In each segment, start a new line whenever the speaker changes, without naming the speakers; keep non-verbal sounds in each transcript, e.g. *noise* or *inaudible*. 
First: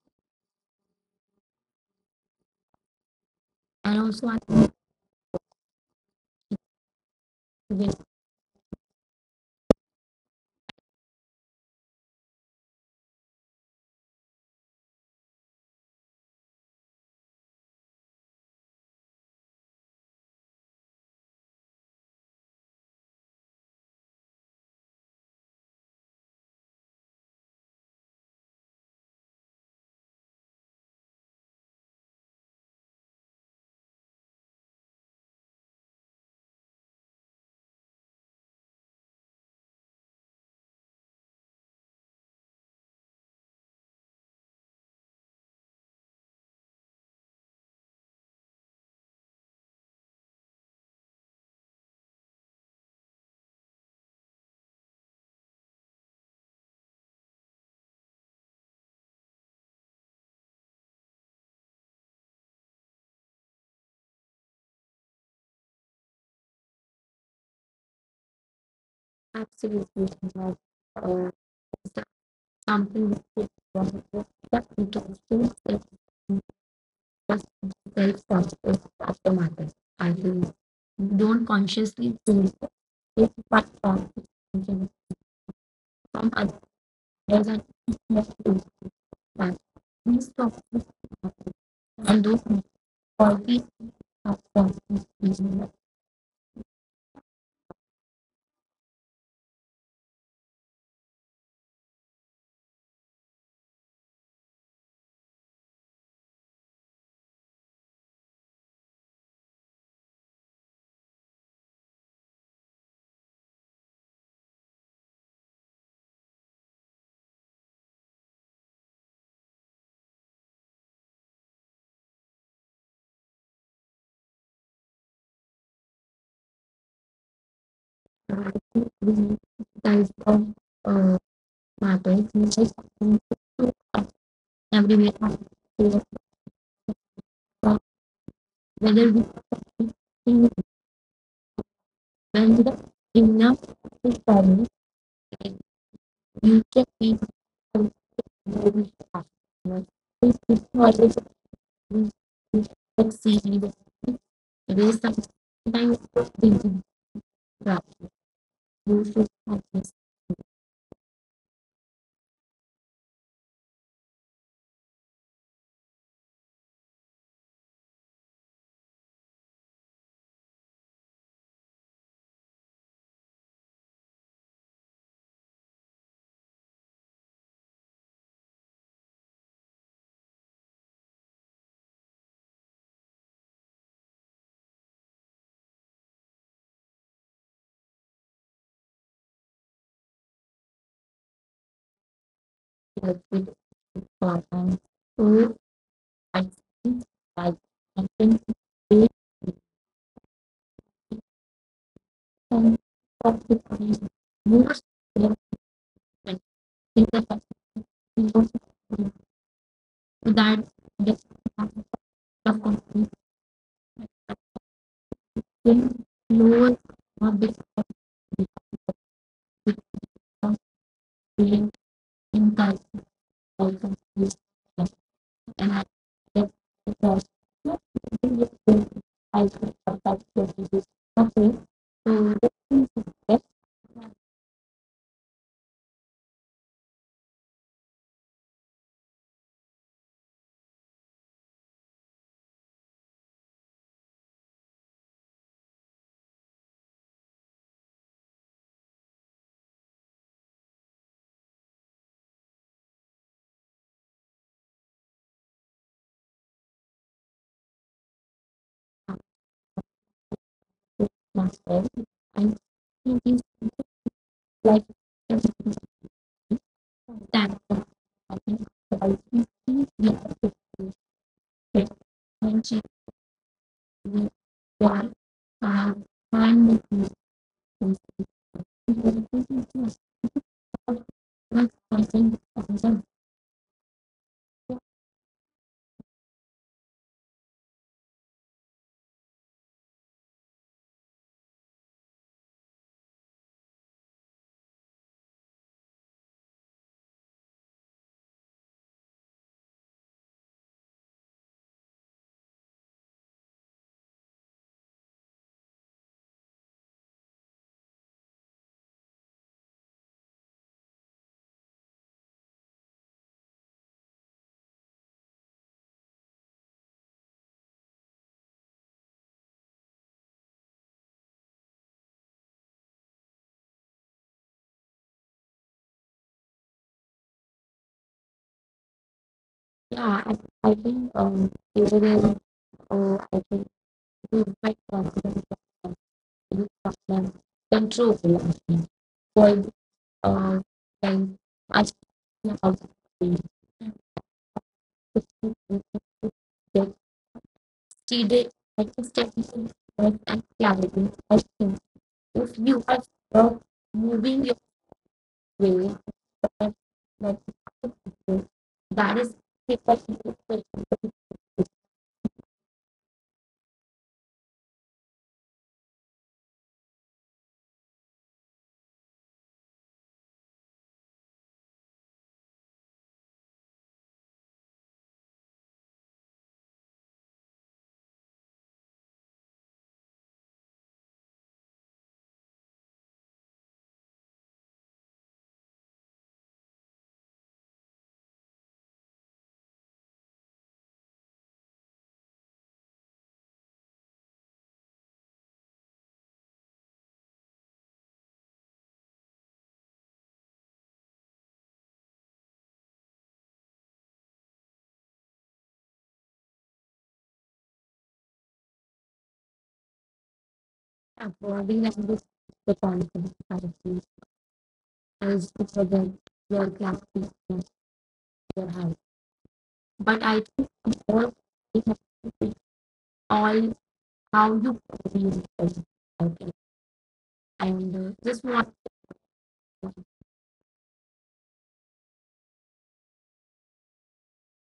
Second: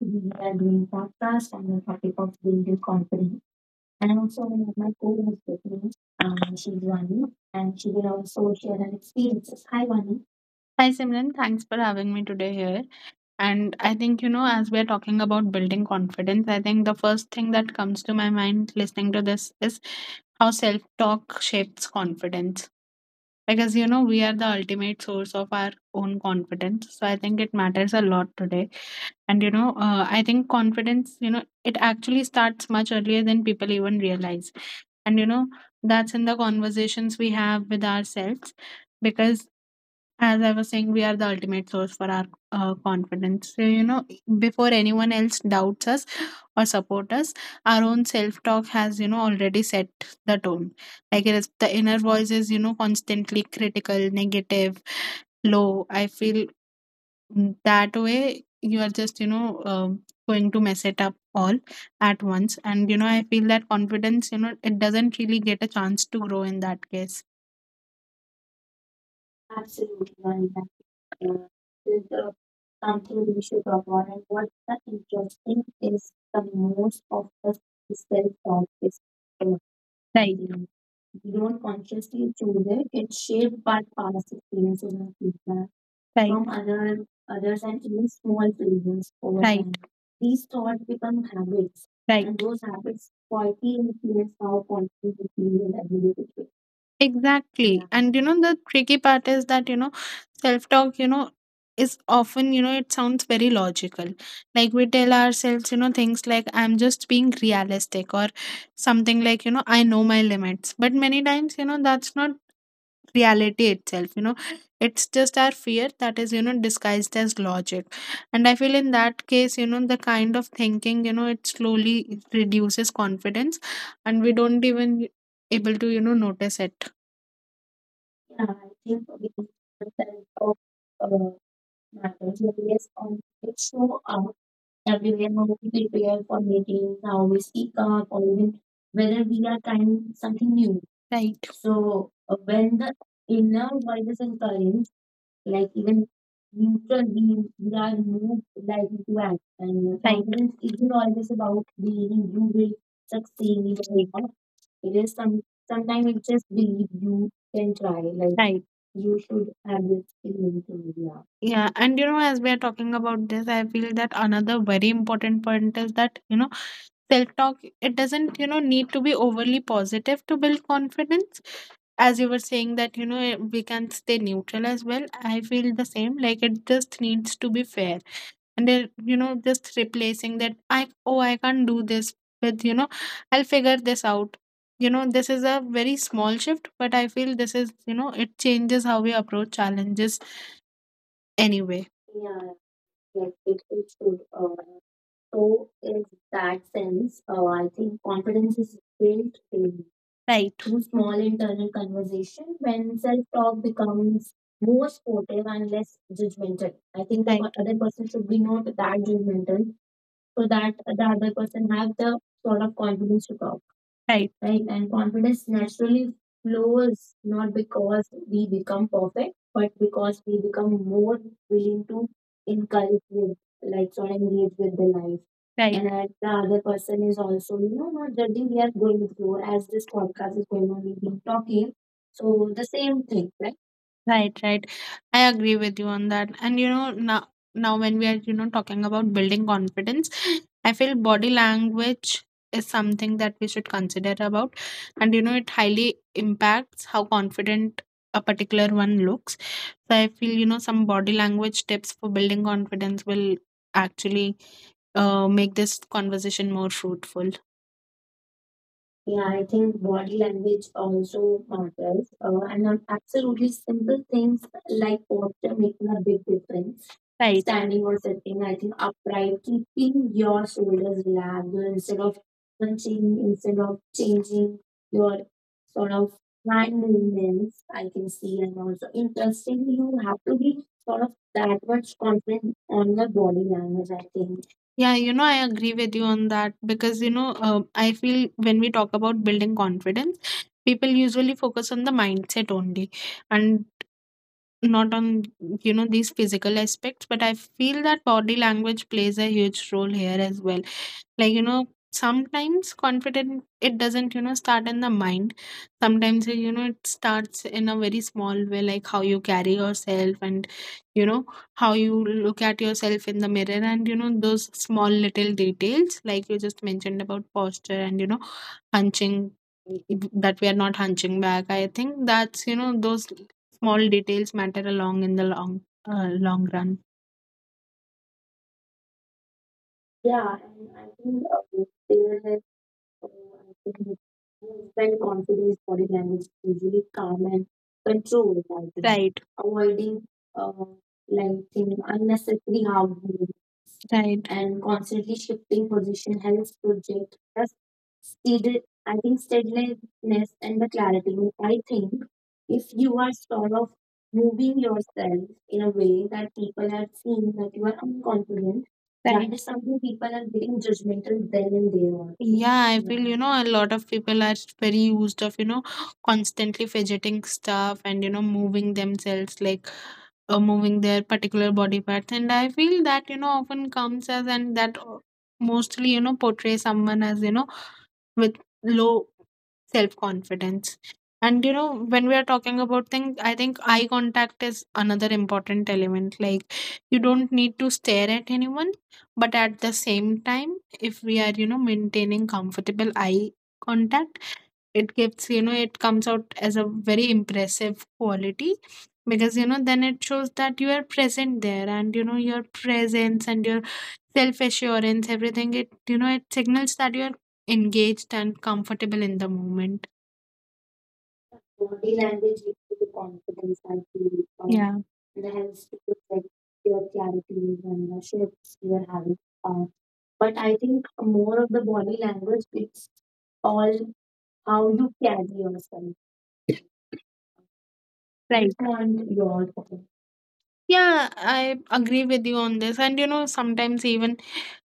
We are doing podcast on the topic of building confidence.
and
And
also I
also one of my co-hosts with me. She's Vani, and she
will
will also share her experiences. Hi, Vani. Hi Simran, thanks for having me today here. And I think, you know, as we're talking about building confidence, I think the first thing that comes to my mind listening to this is how self talk shapes confidence. Because, you know, we are the ultimate source of our own confidence. So I think it matters a lot today, and you know, I think confidence, you know, it actually starts much earlier than people even realize. And you know, that's in the conversations we have with ourselves because, as I was saying, we are the ultimate source for our confidence. So, you know, before anyone else doubts us or support us, our own self talk has, you know, already set the tone. Like, the inner voice is, you know, constantly critical, negative, low I feel. That way you are just, you know, going to mess it up all at once. And you know, I feel that confidence, you know, it doesn't really get a chance to grow in that case.
absolutely
Absolutely, Anita.
love uh,
Uh,
is
this
that
is
something which
something we
is
should avoid. And
wonderful,
what's
but
the
it also
interesting
is
is the most of
just
us
self
self-talk
conscious
is.
of the matter. I
Right.
will
We
don't
don't
consciously
consciously
choose
choose it. It's
it,
shaped
but
by
from
past experiences
from
and feedback. Right. From
others
others
and
and even small
choose
failures over, right,
that
time.
these
These
topics
thoughts become habits, right,
and
and, right,
those
those habits
qualities
quietly influence
of
how
topics
confident we
we
feel in everyday situations. Exactly. And you know, the tricky part is that, you know, self talk, you know, is often, you know, it sounds very logical. Like, we tell ourselves, you know, things like, I'm just being realistic, or something like, you know, I know my limits. But many times, you know, that's not reality itself, you know, it's just our fear that is, you know, disguised as logic. And I feel in that case, you know, the kind of thinking, you know, it slowly reduces confidence, and we don't even able to, you know, notice it. Yeah, I think we
need to dive
percent of
on uh,
uh,
matters.
matters,
Which is.
yes, on it show up
Everywhere
everywhere, how
on
we
the
prepare for meetings, how we speak
earth,
up, or even
whether
whether
we
we are trying
speak
something
in
new. Right. So when
Vedanta,
the
Jnana,
inner voice is
or Pali,
encouraged, like even
you can
neutral, we,
be
we are moved like
very
into action.
happy.
Right.
This
Confidence
is
isn't
always
always about believing you will
exceeding
succeed or not.
the
It
way
is some sometimes
sometimes
it just believe
the
you can
graph
try. Like, right,
you
you
should
should
have
have
this
this feeling to, yeah. Yeah, and you know, as we are talking about this, I feel that another very important point is that, you know, self talk, it doesn't, you know, need to be overly positive to build confidence, as you were saying that you know, we can stay neutral as well. I feel the same, like it just needs to be fair. And then you know, just replacing that I, oh, I can't do this with, you know, I'll figure this out, you know, this is a very small shift, but I feel this is, you know, it changes how we approach challenges anyway. Yeah.
with
Yeah, it's good.
for
Uh,
and so
so, in
I
that
think
sense,
I
I think
I think
confidence is
they
built daily, right, through small internal conversation
can
when self talk
probably
becomes
most
more supportive and less judgmental. I think the,
relevant
right, other person should
in the
be
most
not that judgmental, so
that
that the
the
other person have the sort of
completion
confidence to talk. Right, right, and confidence naturally
lowers
flows,
or
not
becomes
because we become perfect but because we become more
in
willing to
inside
encourage with,
or
like, sort of
confused.
engage with the life. Right.
And
And
I
that the
get
other
the
person is
process.
also, you know, not judging. We are going through,
I
as
think
this
that
podcast is going on,
process
we've been
okay.
talking,
So
so
that
the
is
same
the
thing.
best
Right, right. I agree with you on that. And you know, now, when we are, you know, talking about building confidence, I feel body language is something that we should consider about. And you know, it highly impacts how confident a particular one looks. So I feel, you know, some body language tips for building confidence will actually make this conversation more fruitful. Yeah, I think body language also
master
matters,
and
and
it is
absolutely simple things
like
like posture making a big difference. Right.
that
Standing or
I
sitting, I
think
think,
that I
upright,
think she
keeping
is
your
the
shoulders relaxed, or
best
instead of
when she
hunching, instead of
will
changing your sort
uh,
of
find
hand
the
movements. I can see, and also interestingly, you
consistency.
have to be sort of that much
I think,
confident on your body language. I think, yeah, you know, I agree with you on that because, you know, I feel when we talk about building confidence, people usually focus on the mindset only, and not on, you know, these physical aspects. But I feel that body language plays a huge role here as well. Like, you know, sometimes confidence, it doesn't, you know, start in the mind. Sometimes, you know, it starts in a very small way, like how you carry yourself, and you know, how you look at yourself in the mirror, and you know, those small little details like you just mentioned about posture, and you know, hunching, that we are not hunching back. I think that's, you know, those small details matter along in the long, long run.
yeah,
Yeah, and
I
I
think
think,
usually
uh,
I
I
think
think
we quite
when
confident
confidence, body
that
language is
any
usually calm
problem
and
control
controlled. I
philosophy.
think, right,
Well,
avoiding uh,
uh, when
like, thing
asking
unnecessary
about
harm.
the
Right. And constantly shifting position helps
that
project the
seeded
I think
hypostatic work
steadiness
and
and the
clarity.
clarity.
I
I
think
think
if
if
you
you
are
are sort
uh,
of
moving your
moving yourself in a
way
way
or
that people are seeing
like
that you are
other people,
unconfident, that,
that
right,
is
is
the
something people are getting judgmental then and there on. Yeah, I, yeah, feel, you know, a lot of people are very used of, you know, constantly fidgeting stuff, and, you know, moving themselves like moving their particular body parts, and I feel that, you know, often comes as, and that mostly, you know, portray someone as, you know, with low self confidence. And you know, when we are talking about things, I think eye contact is another important element. Like, you don't need to stare at anyone, but at the same time, if we are, you know, maintaining comfortable eye contact, it gives, you know, it comes out as a very impressive quality, because you know, then it shows that you are present there, and you know, your presence and your self assurance, everything, it, you know, it signals that you are engaged and comfortable in the moment.
avoiding
Body
language
language
is
gives
the
you the
conflict
confidence, I
currently
feel, yeah, and
is to
helps to
forget
protect
your
your
class
clarity
teacher,
and the shifts
your
you are
house.
having. Uh,
But
but
I
I
think
think
more
more of the
we
body
have to
language,
think
it's all
all how
how
you
you carry
feel
yourself.
about. And just
Right.
want
And your, yeah, I agree with you on this. And you know, sometimes even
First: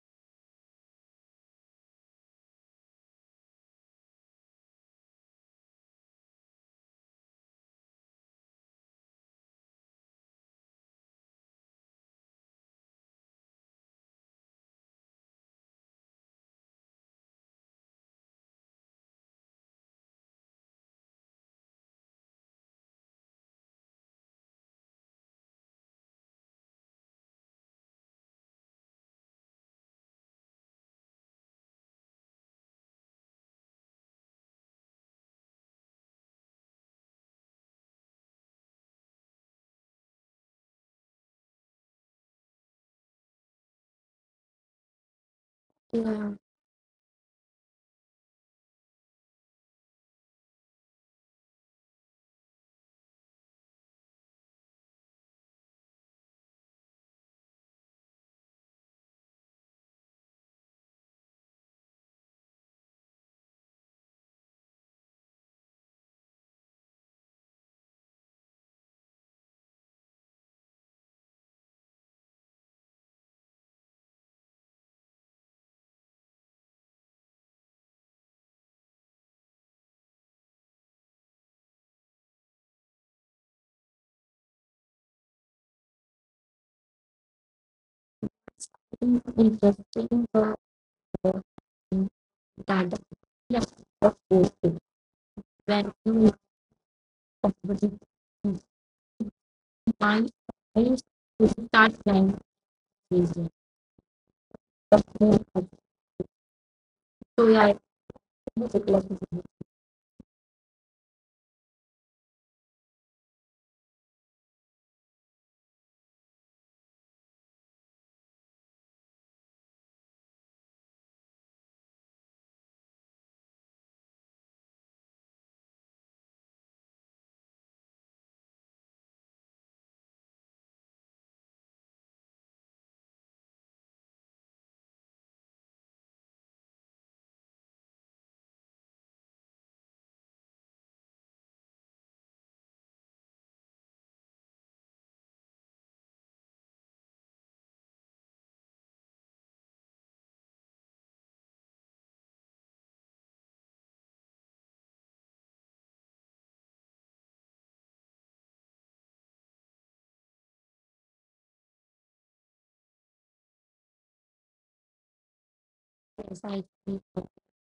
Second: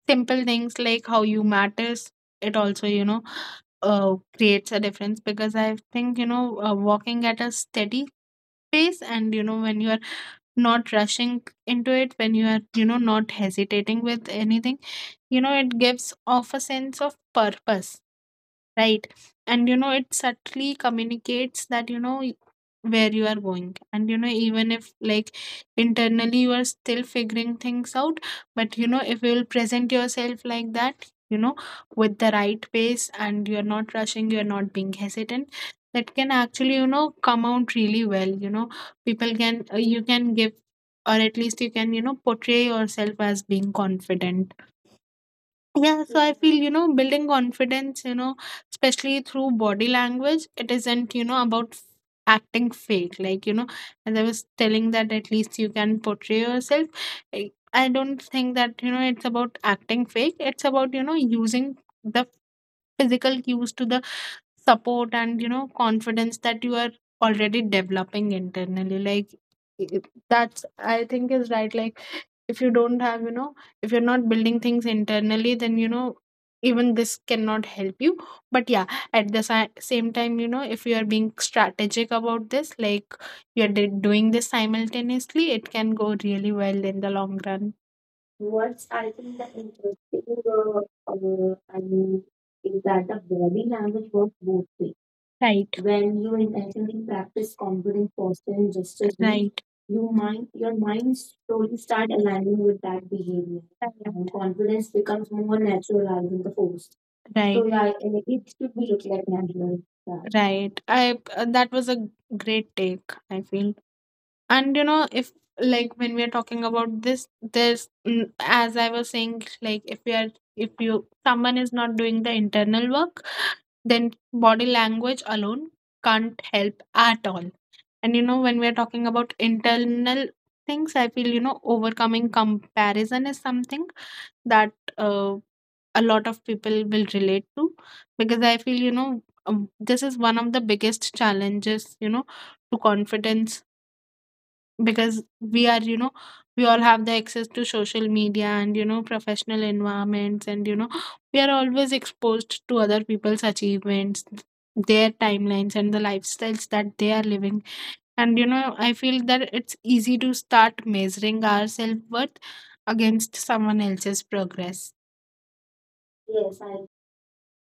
simple things like how you matters, it also, you know, creates a difference, because I think, you know, walking at a steady pace and, you know, when you are not rushing into it, when you are, you know, not hesitating with anything, you know, it gives off a sense of purpose. Right. And you know, it subtly communicates that, you know, where you are going. And you know, even if, like, internally you are still figuring things out, but you know, if you will present yourself like that, you know, with the right pace, and you're not rushing, you're not being hesitant, that can actually, you know, come out really well. You know, people can, you can give, or at least you can, you know, portray yourself as being confident. Yeah,
uh,
so I feel, you know, building confidence, you know, especially through body language, it isn't, you know, about acting fake. Like, you know, as I was telling, that at least you can portray yourself. I don't think that, you know, it's about acting fake. It's about, you know, using the physical cues to the support and, you know, confidence that you are already developing internally. Like, i- i- that's, I think, is right. Like, if you don't have, you know, if you're not building things internally, then you know, even this cannot help you, but yeah, at the same time, you know, if you are being strategic about this, like, you're doing this simultaneously, it can go really well in the long run. What's, I
think
think, the interesting,
interesting for uh,
I mean,
that
is
the
that the
fear
body
of
language works both
posting
ways. Right.
when you
When
make
you intentionally practice
competition
confidence, posture and gesture cues, right, you
mind
mind your
is
mind
to
slowly
start
start
playing
aligning with that
crazy.
behavior, right, and confidence becomes more
So
natural rather than the forced. So, right,
yeah, I think
yeah, and it
it's
should be looked like
a
natural. Yeah. Right. I That was a great take, I feel. And you know if Like when we are talking about this, as I was saying, like if we are if you someone is not doing the internal work, then body language alone can't help at all. And you know, when we are talking about internal things, I feel, you know, overcoming comparison is something that uh, a lot of people will relate to, because I feel, you know, this is one of the biggest challenges, you know, to confidence. Because we are, you know, we all have the access to social media and, you know, professional environments, and, you know, we are always exposed to other people's achievements, their timelines and the lifestyles that they are living. And you know, I feel that it's easy to start measuring our self-worth against someone else's progress. Yes, I
classification.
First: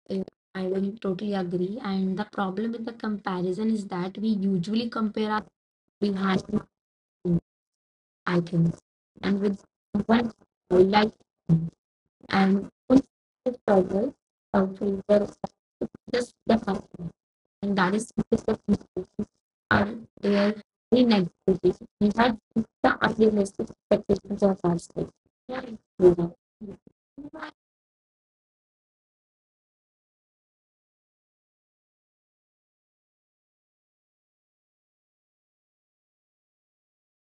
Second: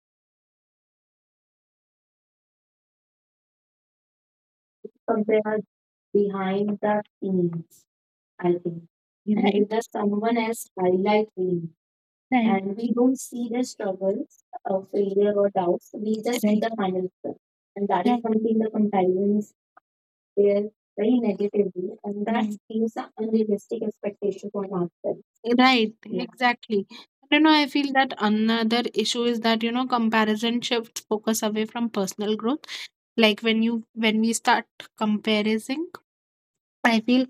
Yeah, I will totally agree. And the problem with the comparison is that we usually compare our
compare
behind the
behind the
scenes,
scenes,
I
I
think,
think.
and
And
with
right, does
one
someone else
highlight
highlight.
reel.
Right,
And
and we
full
don't see their
struggle
struggles,
favor
failure, or doubts. We
just
just see,
the
right, the final
hustle.
result,
And
and
that
that is,
is
right,
because
something
the
the
people
comparisons
are there
bear
very
very
negatively.
negatively,
We
and that,
have
right, creates
the
an
unrealistic
unrealistic
expectations
expectation
of
from
ourselves.
ourselves. Right. Yeah,
Yeah.
exactly. You know, I feel that another issue is that, you know, comparison shifts focus away from personal growth. Like when we start comparing, I feel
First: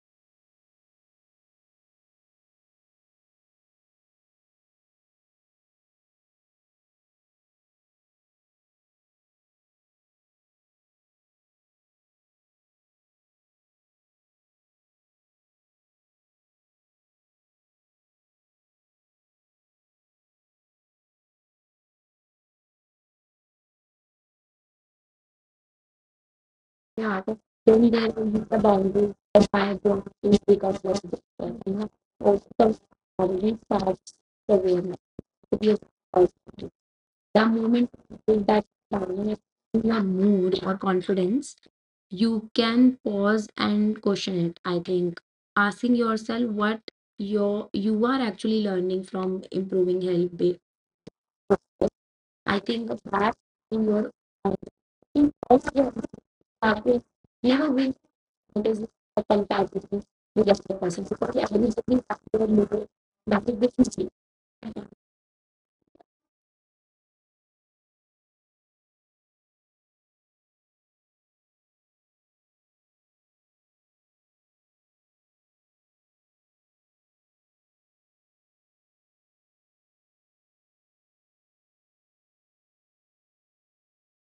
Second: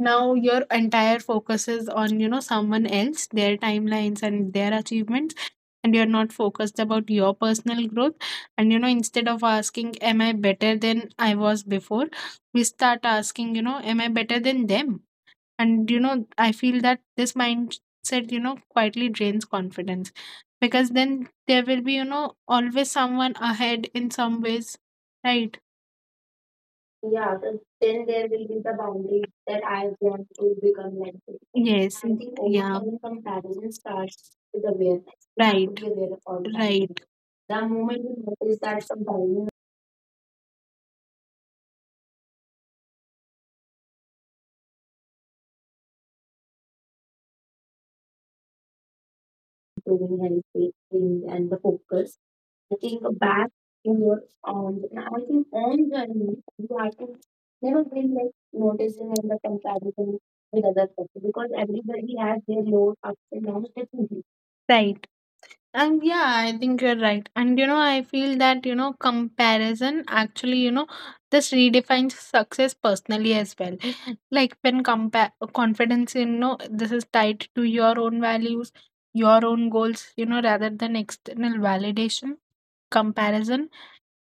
now your entire focus is on, you know, someone else, their timelines and their achievements, and you're not focused about your personal growth. And, you know, instead of asking, am I better than I was before? We start asking, you know, am I better than them? And, you know, I feel that this mindset, you know, quietly drains confidence, because then there will be, you know, always someone ahead in some ways, right?
Yeah,
Yeah,
just don't
then there will be
the
the
boundaries
boundary
of
that
my
I want
boundaries
to
because
become
of
like
this.
this.
You have
Yes. I think. Yeah.
also
Overcoming
already
comparison
solved
starts
the
with
way
awareness. We have to,
it
right,
is
be aware of
also.
our boundaries. Right.
The
The
moment
moment we
you take
notice
that
that
down
comparison is
in your mood or confidence, you can pause and question it. I think asking yourself what your you are actually learning from improving
improving
help.
healthy things and the focus,
I
I
think
think
that
back
in
in
your
your
uh,
own, I
in
think, own
also,
journey, you have to
you know,
never
we
be like
sometimes
noticing
a
and the
compatibility
comparison
with the
with
other
other
person
people,
because the
because
evidence has been
everybody has
factored
their
more
low ups and
that is
downs
deficiency.
differently. Right. And yeah, I think you're right. And you know, I feel that, you know, comparison actually, you know, this redefines success personally as well. *laughs* Like when compare confidence, you know, this is tied to your own values, your own goals, you know, rather than external validation, comparison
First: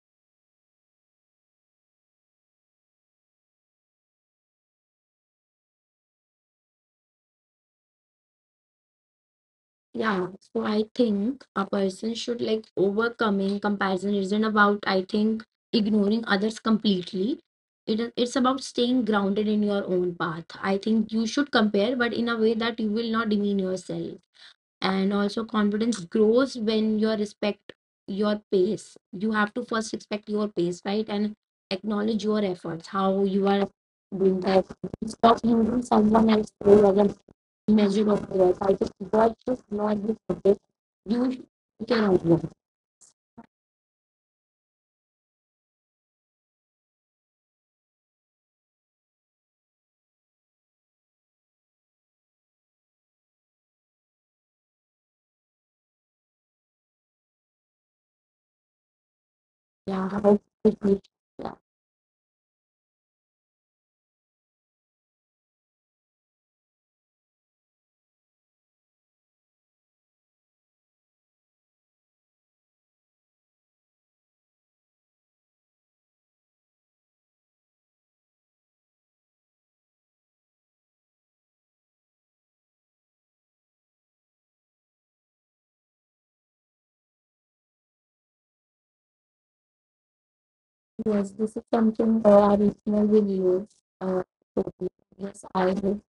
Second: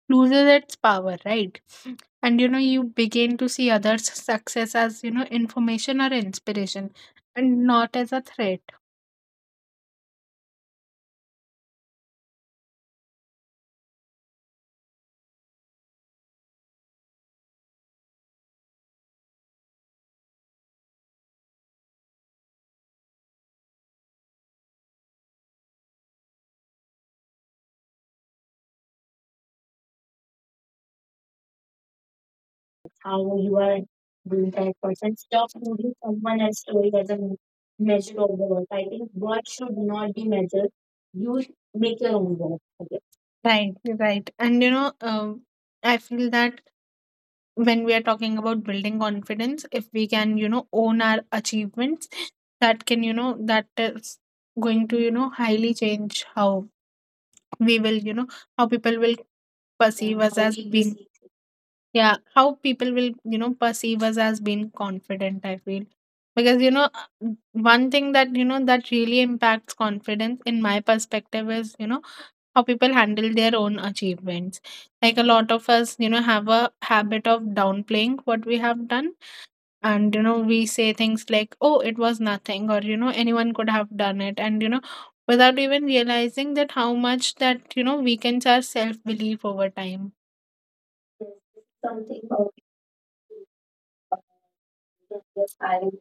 loses its power, right? *sniffs* And you know, you begin to see others' success as, you know, information or inspiration and not as a threat.
Yeah, so I think a person should like overcoming comparison isn't about, I think, ignoring others completely. It's about staying grounded in your own path. I think you should compare, but in a way that you will not demean yourself. And also confidence grows when you respect your pace. You have to first respect your pace, right, and acknowledge your efforts how
How
you
you
are
are
doing
doing that
that.
person.
Stop
Stop
using
using
someone
someone
else's
else's
goal
story as
as
a
a measure
measure
of
of the
yours.
work.
I
I
just
think
God
work
should
should
not
not
be
be
subject.
measured.
You
You
should
sh- Make
care
your
of
own
them.
work. I right, you're right. And you know, I feel that when we are talking about building confidence, if we can, you know, own our achievements, that can, you know, that is going to, you know, highly change how we will, you know, how people will
Yeah,
perceive
how
us as
it is.
being.
Yeah.
Yeah, how people will, you know, perceive us as being confident, I feel. Because you know, one thing that, you know, that really impacts confidence in my perspective is, you know, how people handle their own achievements. Like a lot of us, you know, have a habit of downplaying what we have done. And you know, we say things like, oh, it was nothing, or, you know, anyone could have done it, and you know, without even realizing that how much that, you know, weakens our self belief over time.
Yes, this is something
Something
our
about
listener will
it.
use. Uh, totally.
Yes,
Yes, I
yes,
will
I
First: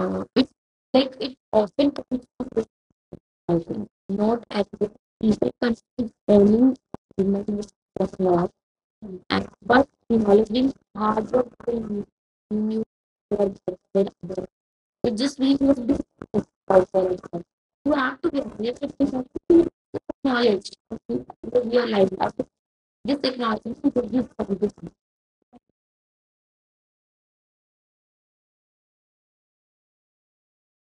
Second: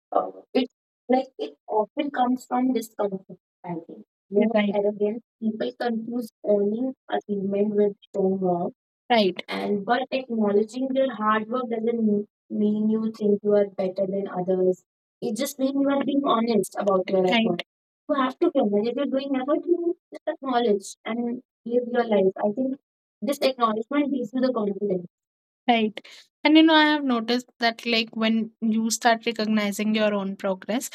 uh,
it's
it
like
like
it
it
often
often
comes
comes from discomfort. I
writing,
think you're
not
more
as
right.
it
Arrogant
is teacher
people
conceived
confuse
learning
earning achievement
imagination
with
was
strong
lost,
work, right,
and
and
but
but
acknowledging
acknowledging your
hard
hard
work
work doesn't
will
m-
new
mean you think you are better
other.
than others.
It
It
just
just
means you
means you
have to
are being honest
for
about your, right,
yourself.
effort. Right,
You
you
have to
have
be
to
this
remember if
to
you're
something,
doing effort,
you
you just
acknowledge
acknowledge
this.
and live your
Realize
life. I
you.
think this acknowledgement gives you the confidence. Right. And you know, I have noticed that, like, when you start recognizing your own progress,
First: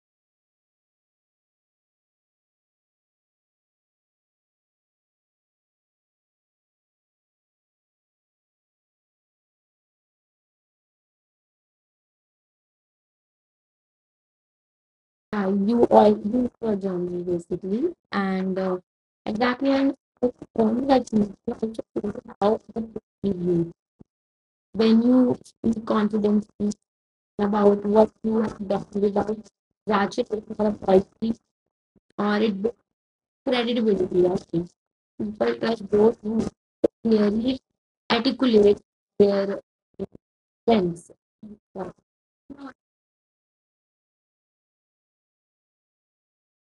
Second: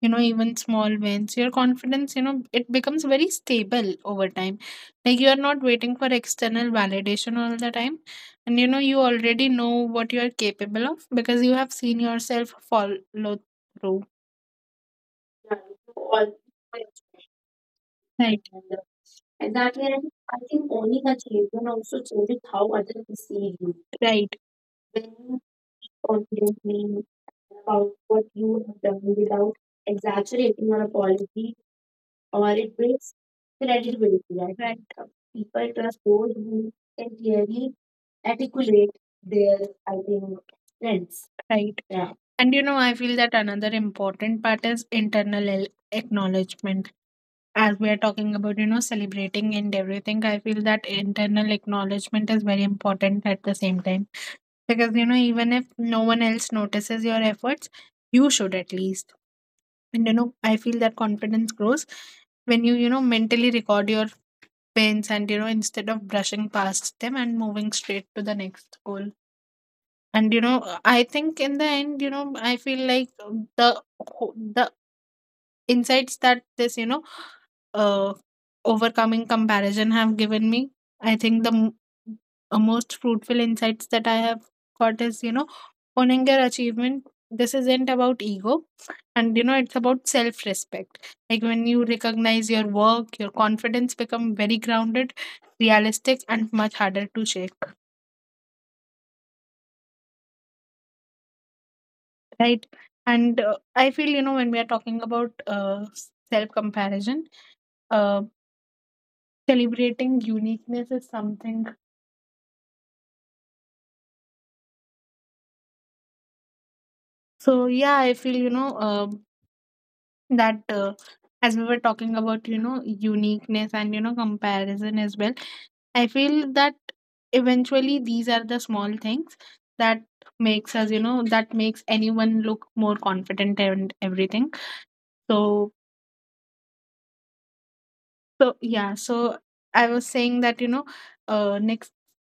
you know, even small wins, your confidence, you know, it becomes very stable over time. Like, you're not waiting for external validation all the time. And, you know, you already know what you're capable of because you have seen yourself follow through.
Uh, all do for journey basically
Right.
and exactly
Exactly,
and
and
it's
I think
only that
owning
you
achievement also changes
how
how others perceive you. Right.
when you feel confident
Confidently
about
about
what
what
you have
you have
done
done
without
without
ratchet
exaggerating
or
your
apology,
apology,
or
or
it
it
builds
builds
credibility, I
credibility. I
think.
think
People
people
trust
trust
those
those
who
who can
clearly
clearly
articulate
articulate their,
their
I think,
sense.
strengths. Right?
Now,
Yeah. And you know, I feel that another important part is internal acknowledgement. As we are talking about, you know, celebrating and everything, I feel that internal acknowledgement is very important at the same time, because you know, even if no one else notices your efforts, you should at least. And you know, I feel that confidence grows when you know, mentally record your pains, and you know, instead of brushing past them and moving straight to the next goal. And you know, I think in the end, you know, I feel like the the insights that this, you know, uh, overcoming comparison have given me. I think the most fruitful insights that I have got is, you know, owning your achievement. This isn't about ego, and you know, it's about self respect. Like when you recognize your work, your confidence become very grounded, realistic, and much harder to shake, right? And I feel, you know, when we are talking about self comparison, uh, celebrating uniqueness is something. So yeah, I feel, you know, that as we were talking about, you know, uniqueness and, you know, comparison as well. I feel that eventually these are the small things that makes us, you know, that makes anyone look more confident and everything. So So yeah, so I was saying that, you know, next